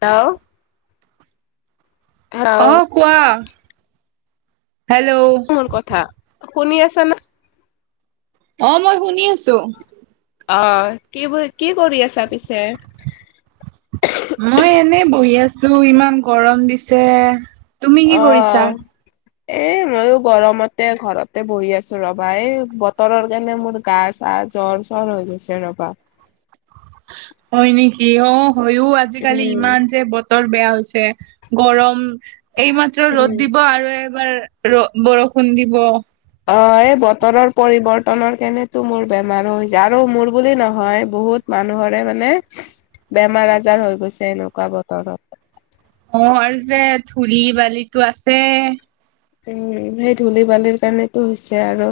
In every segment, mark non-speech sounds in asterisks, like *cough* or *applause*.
লাও। অ কোৱা। হেল্ল'। মোৰ কথা শুনি আছে ন। অ মই শুনি আছো। আহ কি বুলি কি কৰি আছা পিছে। মই এনেই বহি আছো ইমান গৰম দিছে। তুমি কি অ কৰিছা। এ মইো গৰমতে ঘৰতে বহি আছো ৰবা এই বতৰৰ কাৰণে মোৰ গা। কা জ্বৰ চৰ হৈ গৈছে ৰবা। হয় নেকি অ হয়ও আজিকালি উম ইমান যে বতৰ। বেয়া হৈছে গৰম এইমাত্ৰ ৰ'দ উম। দিব আৰু এবাৰ। ৰ বৰষুণ দিব। অ এই বতৰৰ পৰিৱৰ্তনৰ কাৰণেতো মোৰ বেমাৰো হৈছে আৰু মোৰ বুলি নহয় বহুত। মানুহৰে মানে বেমাৰ আজাৰ হৈ গৈছে এনেকুৱা বতৰত। বি বালিতো আছে। উম সেই ধূলি বালিৰ কাৰণেতো হৈছে আৰু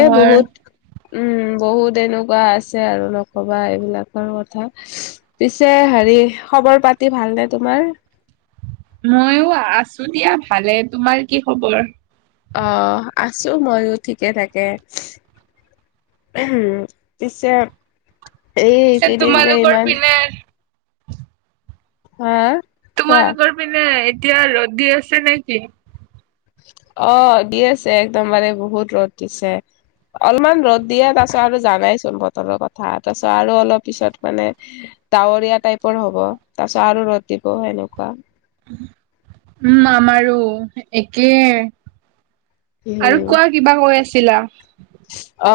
এ বহুত। উম বহুত এনেকুৱা আছে আৰু নকবা এইবিলাকৰ কথা। পিছে হেৰি খবৰ পাতি ভালনে তোমাৰ ময়ো আছো দিয়া ভালে তোমাৰ কি খবৰ। অ আছো ময়ো ঠিকে থাকে। পিছে পিছে এইকেইদিন যে তোমালোকৰ ইমান। পিনে হা। কোৱা? তোমালোকৰ পিনে এতিয়া ৰ'দ দি আছে নেকি। অ দি আছে একদমবাৰে বহুত ৰ'দ দিছে। অলপমান ৰ'দ দিয়ে তাৰপাছত আৰু জানাইচোন বতৰৰ কথা তাৰপাছত আৰু অলপ পিছত মানে। ডাৱৰীয়া টাইপৰ হ'ব তাৰ পিছত আৰু ৰ'দ দিব সেনেকুৱা। উম আমাৰো একেই। আৰু উম কোৱা কিবা কৈ আছিলা।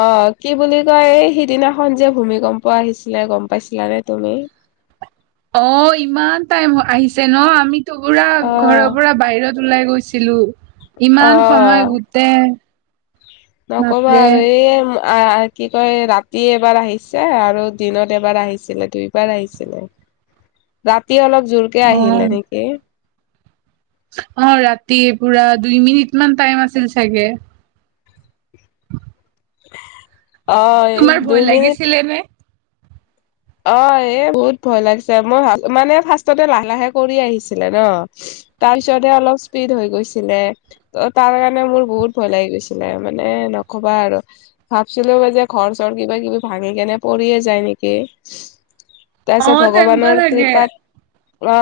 অ কি বুলি কয় এই সিদিনাখন যে ভূমি কম্প আহিছিলে গম পাইছিলানে তুমি। *unintelligible* অ ইমান টাইম আহিছে ন আমিতো পুৰা ঘৰৰ অ' পৰা বাহিৰত। উলাই গৈছিলো ইমান সময় অ' গোটে। নকবা আৰু এই। আ কি কয় ৰাতি এবাৰ আহিছে আৰু দিনত এবাৰ আহিছিলে দুইবাৰ আহিছিলে। ৰাতি অলপ জোৰকে অ আহিলে নেকি অ ৰাতি পুৰা দুই মিনিট মান টাইম আছিল চাগে। অ তোমাৰ দুই ভয় মিনিট লাগিছিলে নে? অ এ বহুত ভয় লাগিছে মোৰ মানে ফাৰ্ষ্টতে লাহে লাহে কৰি আহিছিলে ন। তাৰপিছতহে অলপ স্পীড হৈ গৈছিলে ত তাৰ কাৰণে মোৰ বহুত ভয় লাগি গৈছিলে মানে। নকবা আৰু ভাবছিলো যে ঘৰ চৰ কিবা কিবি ভাঙি কেনে পৰিয়ে যায় নেকি। অ তাৰপিছত তেনেকুৱা ভগৱানৰ লাগে। কৃপাত অ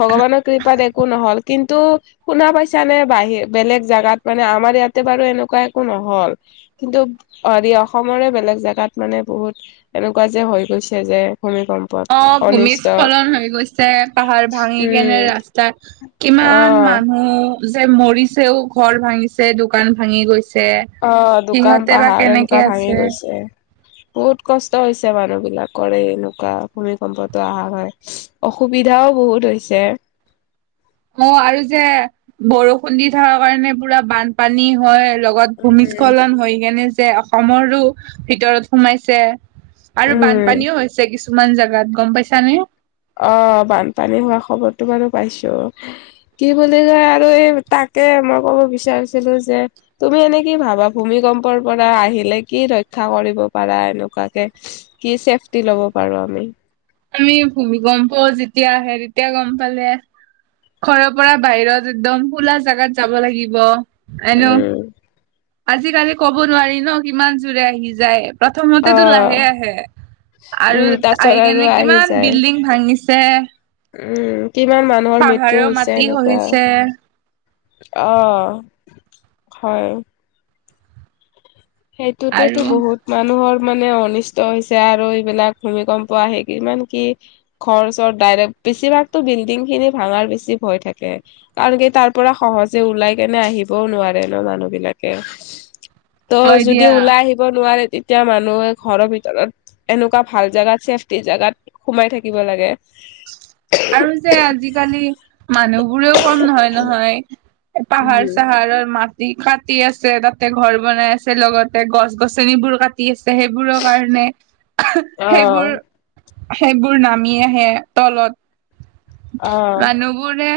ভগৱানৰ কৃপাত একো নহ'ল। কিন্তু শুনা পাইছানে বাহি বেলেগ জোগাত মানে আমাৰ ইয়াতে বাৰু এনেকুৱা একো নহল। কিন্তু হেৰি অসমৰে বেলেগ জেগাত মানে বহুত এনেকুৱা যে হৈ গৈছে। যে ভূমিকম্পত অ অনিষ্ট ভূমিস্খলন হৈ গৈছে পাহাৰ ভাঙি কেনে উম ৰাস্তা কিমান অ', মান মানুহ যে মৰিছেও ঘৰ ভাঙিছে দোকান ভাঙি গৈছে। অ দোকান সিহঁতে বা পাহাৰ কেনেকে এনেকুৱা ভাঙি আছে গৈছে। বহুত কষ্ট হৈছে মানুহ বিলাকৰে এনেকুৱা ভূমিকম্পটো অহা কাৰণে অসুবিধা বিধাও বহুত হৈছে। অ আৰু যে বৰষুণ দি থকা কাৰণে পুৰা বানপানী হয়। লগত উম ভূমিস্খলন হৈ কেনে যে অসমৰো ভিতৰত সোমাইছে। আৰু উম বানপানীও হৈছে কিছুমান জাগাত গম পাইছানে। অ বানপানী হোৱা খবৰটো বাৰু পাইছো কি বুলি কয় আৰু এই তাক তে মই কব বিচাৰিছিলো যে তুমি এনে কি ভাবা ভূমিকম্পৰ পৰা আহিলে কি ৰক্ষ ক্ষা কৰিব পাৰা এনেকুৱাতে কি চেফটি লব পাৰো আমি? আমি ভূমিকম্প যেতিয়া আহে তেতিয়া গম পালে ঘৰৰ পৰা বাহিৰত একদম খোলা জাগাত যাব লাগিব। এনেও উম আজিকালি কব নোৱাৰি ন কিমান জোৰে আহি যায়। অ প্ৰথমতেতো লাহে আহে। আৰু উম তাৰপিছত আহি আৰু কেনে আহি কিমান যায় বিল্ডিং ভাঙিছে। উম কিমান মানুহৰ মৃত্যু পাহাৰৰ হৈছে মাটি এনেকুৱা খহিছে অ। হয়। সেইটোতেতো আৰু বহুত মানুহৰ মানে অনিষ্ট হৈছে আৰু এইবিলাক ভূমিকম্প আহেই কিমান কি ঘৰচৰ ডাইৰেক্ট বেছিভাগতো বিল্ডিং খিনি ভাঙাৰ বেছি ভয় থাকে কাৰন কি তাৰ পৰা সহজে ওলাই কেনে আহি দিবও নোৱাৰে ন মানুহ বিলাকে ত হয় যদি দিয়া ওলাই আহিব নোৱাৰে তে তিয়া মানুহে ঘৰৰ ভিতৰত এনেকুৱা ভাল জাগাত ছেফ্টি জাগাত সোমাই থাকিব লাগে। *inaudible* আৰু যে আজিকালি মানুহ বোৰেও কম নহয় নহয়। পাহাৰ চাহাৰৰ মাটি কাটি আছে তাতে ঘৰ বনাই আছে লগতে গছ গছনিবোৰ কাটি আছে। সেইবোৰৰ কাৰণে সেইবোৰ অ', সেইবোৰ নামি আহে তলত অ', মানুহবোৰে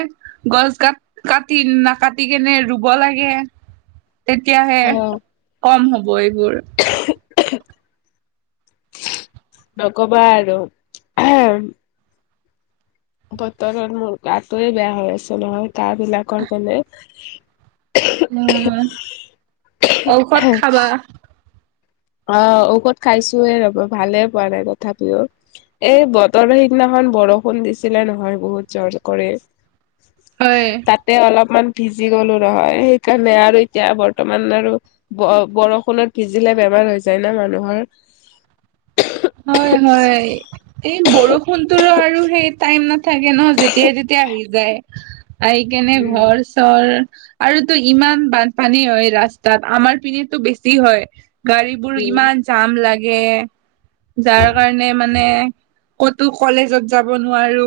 গছ কাট কাটি নাকাটি কেনে ৰুব লাগে। তেতিয়াহে অ', কম হ'ব এইবোৰ। নকবা আৰু। বতৰত মোৰ গাটোয়ে বেয়া হৈ আছে নহয় গাহ বিলাকৰ কাৰণে উম ঔষধ খাবা। অ ঔষধ খাইছোয়ে ৰ'ব ভালে পোৱা নাই তথাপিও এই বতৰ সিদিনাখন অমান বৰষুণ দিছিলে নহয় বহুত জোৰ কৰি হয় তাতে অলপমান ভিজি গ'লো নহয় সেইকাৰণে আৰু এতিয়া বৰ্তমান আৰু ব বৰষুণত ভিজিলে। বেমাৰ হৈ যায় না মানুহৰ। হয় হয় এই বৰষুণটোৰো আৰু সেই টাইম ন থাকে ন যেতিয়াই তেতিয়াাই আহি যায় আহি কেনে উম ঘৰ চৰ আৰুতো ইমান বানপানী হয় ৰাস্তাত আমাৰ পিনেতো বেছি হয়। গাড়ীবোৰ উম ইমান জাম লাগে। যাৰ কাৰণে মানে ক'তো কলেজত যাব নোৱাৰো।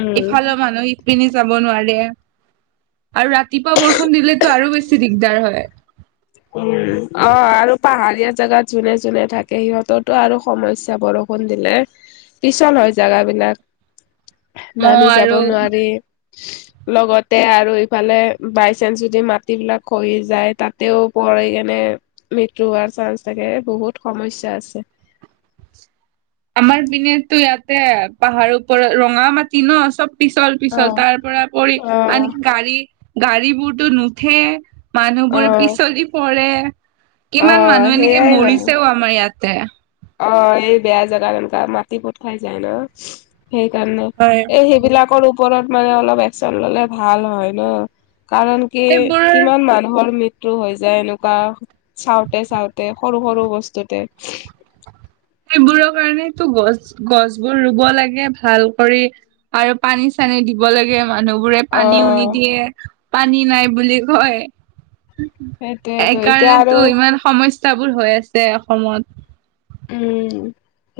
উম ইফালৰ মানুহ ইপিনি যাব নোৱাৰে। আৰু ৰাতিপুৱা বৰষুণ দিলেটো আৰু বেছি দিগদাৰ হয়। উম অ আৰু পাহাৰীয়া জেগাত যোনে যোনে থাকে সিহঁতো আৰু সমস্যা বৰষুণ দিলে। পিছল হয় জেগাবলাক অ নামি যাব আৰু নোৱাৰি। লগতে আৰু ইফালে বাই চানস যদি মাটিবিলাক খহি যায় তাতেও। পৰে কেনে মৃত্যু হোৱাৰ চান্স থাকে বহুত সমস্যা আছে। *inaudible* আমাৰ পিনেতো ইয়াতে পাহাৰৰ ওপৰত ৰঙা মাটি ন চব। পিছল পিছল অ', তাৰ পৰা পৰি অ', আনকি গাড়ী গাড়ী বোৰতো নুঠে। মানুহবোৰ অ', পিছলি পৰে কিমান অ', মানুহ এনেকে সেইয়াই হয়। মৰিছেও আমাৰ ইয়াত। তে। অ এই বেয়া জেগা তেনেকুৱা মাটি পোত খাই যায় ন। সেইকাৰণে হয় এই সেইবিলাকৰ ওপৰত মানে অলপ একচন ললে ভাল হয় ন। কাৰণ কি সেইবোৰ কিমান মানুহৰ মৃত্যু। টো হৈ যায় এনেকুৱা চাওঁতে চাওঁতে সৰু সৰু বস্তুতে। সেইবোৰৰ কাৰণেটো গছ গছ বোৰ ৰুব লাগে ভাল কৰি আৰু পানী চাই। দিব লাগে মানুহবোৰে পানীও অ', নিদিয়ে পানী নাই বুলি কয়। সেইটোয়েতো এতিয়া আৰু এইকাৰণেতো ইমান সমস্যাবোৰ হৈ আছে অসমত। উম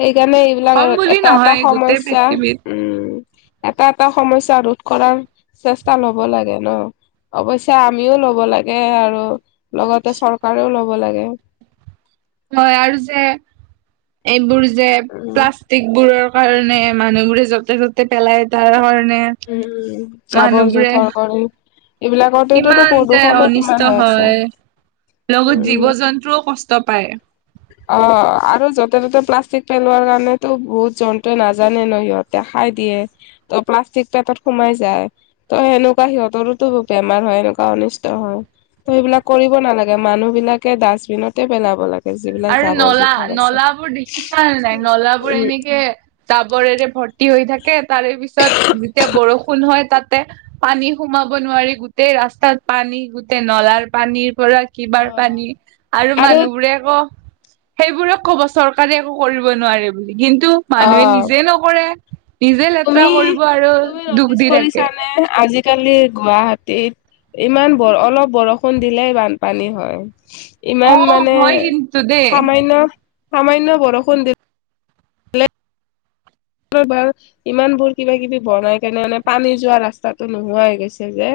সেইকাৰণে এইবিলাক অসম বুলি এটা এটা নহয় গোটেই সমস্যা পৃথিৱীত উম। এটা এটা সমস্যা ৰোধ কৰাৰ চেষ্টা লব লাগে ন। অৱশ্যে আমিও লব লাগে আৰু। লগতে চৰকাৰেও ল'ব লাগে। হয় আৰু যে এইবোৰ যে উম প্লাষ্টিক বোৰৰ। কাৰণে মানুহবোৰে য'তে ত'তে পেলাই তাৰ হয়। উম জাবৰ জোথৰ কৰে। এইবিলাকতেটোতো কিমান যে প্ৰদূ্ষণো অনিষ্ট কিমান হৈ আছে। হয় লগত জীৱ উম জন্তুও কষ্ট পায়। অ আৰু যতে ততে প্লাষ্টিক পেলোৱাৰ কাৰণেতো বহুত জন্তুৱে নাজানে ন সিহঁতে। খাই দিয়ে ত প্লাষ্টিক পেটত সোমাই যায় ত সেনেকুৱা সিহঁতৰোতো বেমাৰ হয়। তেনেকুৱা অনিষ্ট হয় ত সেইবিলাক কৰিব নালাগে মানুহ বিলাকে ডাষ্টবিনতে পেলাব লাগে। যিবিলাক আৰু জাবৰ নলা জোথৰ আছে। নলাবোৰ দেখিছা নাই নলাবোৰ উম এনেকে। টাবৰেৰে ভৰ্তি হৈ থাকে তাৰে পিছত যেতিয়া বৰষুণ হয় তাত। তে পানী সোমাব নোৱাৰি গোটেই ৰাস্তাত পানী গোটেই নলাৰ পানীৰ। কৰা কিবাৰ পানী আৰু মানুহ বোৰে ক। সেইবোৰক কব চৰকাৰে একো কৰিব নোৱাৰে বুলি কিন্তু মানুহে অ নিজে নকৰে। নিজে লেতেৰা তুমি কৰিব আৰু তুমি দুখ নটিচ দি থাকে কৰিছানে আজিকালি। গুৱাহাটীত ইমান বৰ অলপ বৰষুণ দিলেই বানপানী হয়। অ ইমান মানে হয় কিন্তু দেই সামান্য সামান্য বৰষুণ দিল। বাৰ ইমান বোৰ কিবা কিবি বনাই কাৰনে মানে পানী যোৱা ৰাস্তাতো নোহোৱা হৈ গৈছে যে।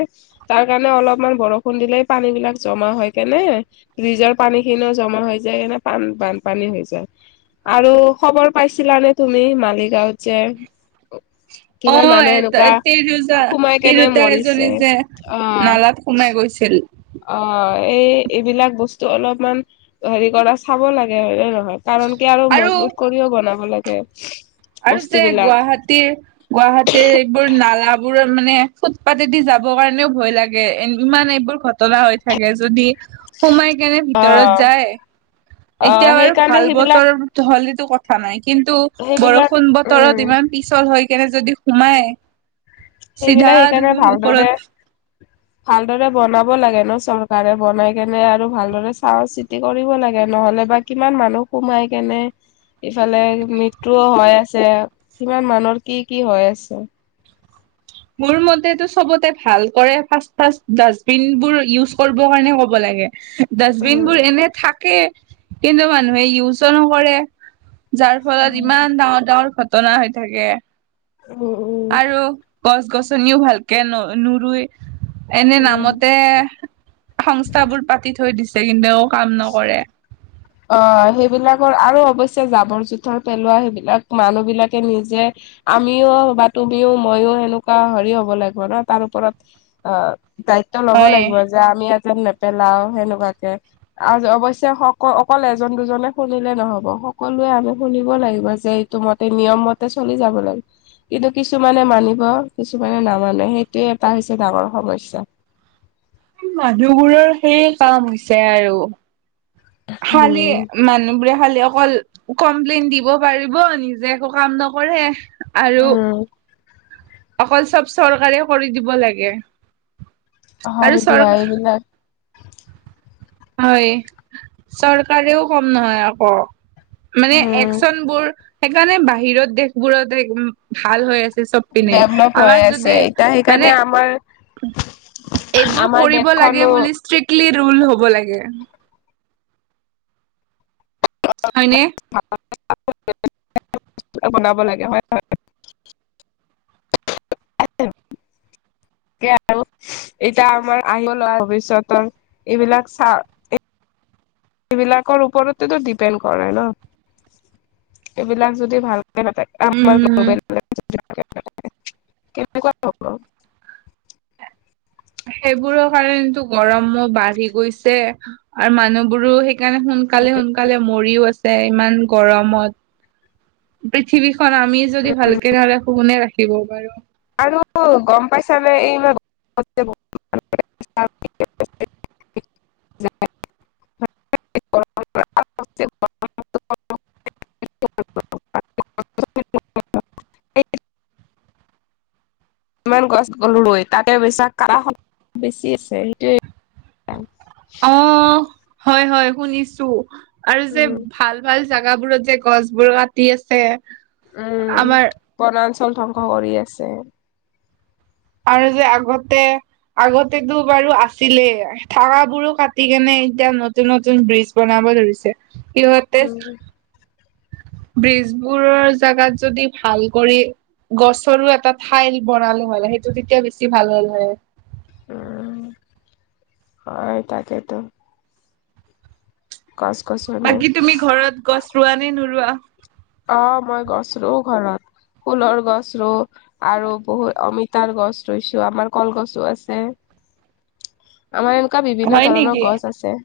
তাৰ কাৰণে অলপমান বৰষুণ দিলেই পানী বিলাক জমা হয় কেনে ব্ৰিজৰ পানী খিনিও জ। মা হৈ যায় কেনে বানপানী হৈ যায় আৰু খবৰ পাইছিলা নে তুমি মানে। যাছে অ এ তিৰজা সোমাই কেনে তিৰোতাই মৰিছে। জ্বলিছে। অ' নালাত সোমাই গৈছিল। অ এই এইবিলাক বস্তু অলপমান হেৰি কৰা চাব লাগে হয় নে ন। কাৰণ কি আৰু মজবুত কৰিও বনাব লাগে। আৰু যে বস্তুবিলাক গুৱাহাটীৰ গুৱাহাটীৰ এইবোৰ নালা। বোৰ মানে ফুটপাতেদি যাবৰ কাৰণেও ভয় লাগে এ ইমান এইবোৰ ঘটনা হৈ থাকে যদি। সোমাই কেনে ভিতৰত অ' যায়। এতিয়া অ' বাৰু সেইকাৰণে ভাল সেইবিলাক বতৰ হ'লেতো কথা নাই কিন্তু সেইবিলাক বৰষুণ উম, বতৰত ইমান। পিছল হৈ কেনে যদি সোমাই- চিধা সেইবিলাক সেইকাৰণে দেখোন ওপৰত ভালদৰে- ভালদৰে বনাব লাগে ন চৰকাৰে বনাই কেনে আৰু ভালদৰে চাই চিতি কৰিব লাগে- নহলে বা কিমান মানুহ সোমাই কেনে- ইফালে মৃত্যুও হৈ আছে কিমান মানুহৰ কি কি হৈ আছে মোৰ মতেতটো চবতে ভাল কৰে ফাচ ফাচ ডাষ্টবিন বোৰ ইজ কৰিব কাৰণে ক'ব লাগ গে ডাষ্টবিন বোৰ উম, এনে থাকে কিন্তু মানুহে ইউজো নকৰে যাৰ ফলত উম। ইমান ডাঙৰ ডাঙৰ ঘটনা হৈ থাকে উম উম আৰু গছ গছনিও ভালকে ন নৰুই এনে উম নামতে সংস্থাবোৰ পাতি থৈ দিছে ছে কিন্তু কাম নকৰে। অ সেইবিলাকৰ আৰু অৱশ্য জাবৰ জোথৰ পেলোৱা সেইবিলাক মানুহ বিলাকে নিজে আমিও বা তুমিও মইও সেনেকুৱা হেৰি হ'ব লাগিব ন তাৰ ওপৰত অ দায়িত্ব লব হয় লাগিব যে আমি যেন নেপেলাও সেনেকুৱাকে আৰু অৱশ্য ক অকল এজন দুজনে শুনিলে নহব সকলোৱে আমি শুনিব লাগিব যে এইটো মতে নিয়ম মতে চলি যাব লাগে কিন্তু কিছুমানে মানিব কিছুমানে নামানে সেইটোৱে এটা হৈছে ডাঙৰ সমস্যা। *inaudible* মানুহবোৰৰ সেইয় কাম হৈছে আৰু। খালি উম মানুহবোৰে ভালে অকল কমপ্লেইন দিব পাৰিব নিজে একো কাম নকৰে আৰু উম অকল চব চৰকাৰে কৰি দিব লাগে হয় আৰু চৰ দিয়া এইবিলাক হয় চৰকাৰেও কম নহয় আকৌ মানে উম একচন বোৰ সেইকাৰণে বাহিৰত দেশবোৰত ভাল হৈ আছে চব পিনে ডেভলপ হৈ আমাৰ আছে যদি এতিয়া মানে সেইকাৰণে আমাৰ এইবোৰ আমাৰ কৰিব লাগে দেশখনো বুলি ষ্ট্ৰিক লি ৰুল হ'ব লাগে হয়নে? *unintelligible* বনাব লাগে হয় হয় *unintelligible* তাকে আৰু এতিয়া আমাৰ আহ লোৱা ভৱিষ্যতৰ এইবিলাক চা ই। *unintelligible* সেইবিলাকৰ ওপৰতেতো ডিপেণ্ড কৰে ন এইবিলাক যদি ভাল আ গ্ উম *unintelligible* *unintelligible* কেনেকুৱা হব। *unintelligible* সেইবোৰৰ কাৰণো গৰমো বাঢ়ি গৈছে আৰু মানুহবোৰো হে- সেইকাৰণে সোনকালে সোনকালে মৰিও আছে ইমান গৰমত পৃথিৱী- খন আমি যদি ভালকে নাৰাখো কোনে ৰাখিব পাৰো আৰু গম পাইছানে এইবাৰ - *unintelligible* *unintelligible* *unintelligible* কিমান গছ অৰুএই তাতে বৈছ কা বেছি আছে সেইটোৱেই। অ হয় হয় শুনিছোঁ আৰু যে উম ভাল ভাল জোগা বোৰত যে গছ বোৰ কাটি আছে উম আমাৰ বনাঞ্চল ধ্বংস কৰি আছে আৰু যে আগতে আগতেতো বাৰু আছিলে থাকাবোৰো কাটি কেনে- এতিয়া নতুন নতুন ব্ৰিজ বনাব ধৰিছে সিহঁতে। উম ব্ৰিজবোৰৰ জোগাত যদি ভাল কৰি। গছৰো এটা ঠাইল বনালে মানলে সেইটো তেতিয়া বেছি ভাল হ'ল হয়। উম হয় তাকেতো। গছ গছনি বাকী তুমি ঘৰত গছ ৰোৱা নে নোৰোৱা। অ মই গছ ৰো ঘৰত। ফুলৰ গছ ৰো আৰু বহুত অমিতাৰ গছ ৰোইছো আমাৰ কলগছো আছে। আমাৰ এনেকুৱা বিভিন্ন হয় ধৰণৰ নেকি? গছ আছে।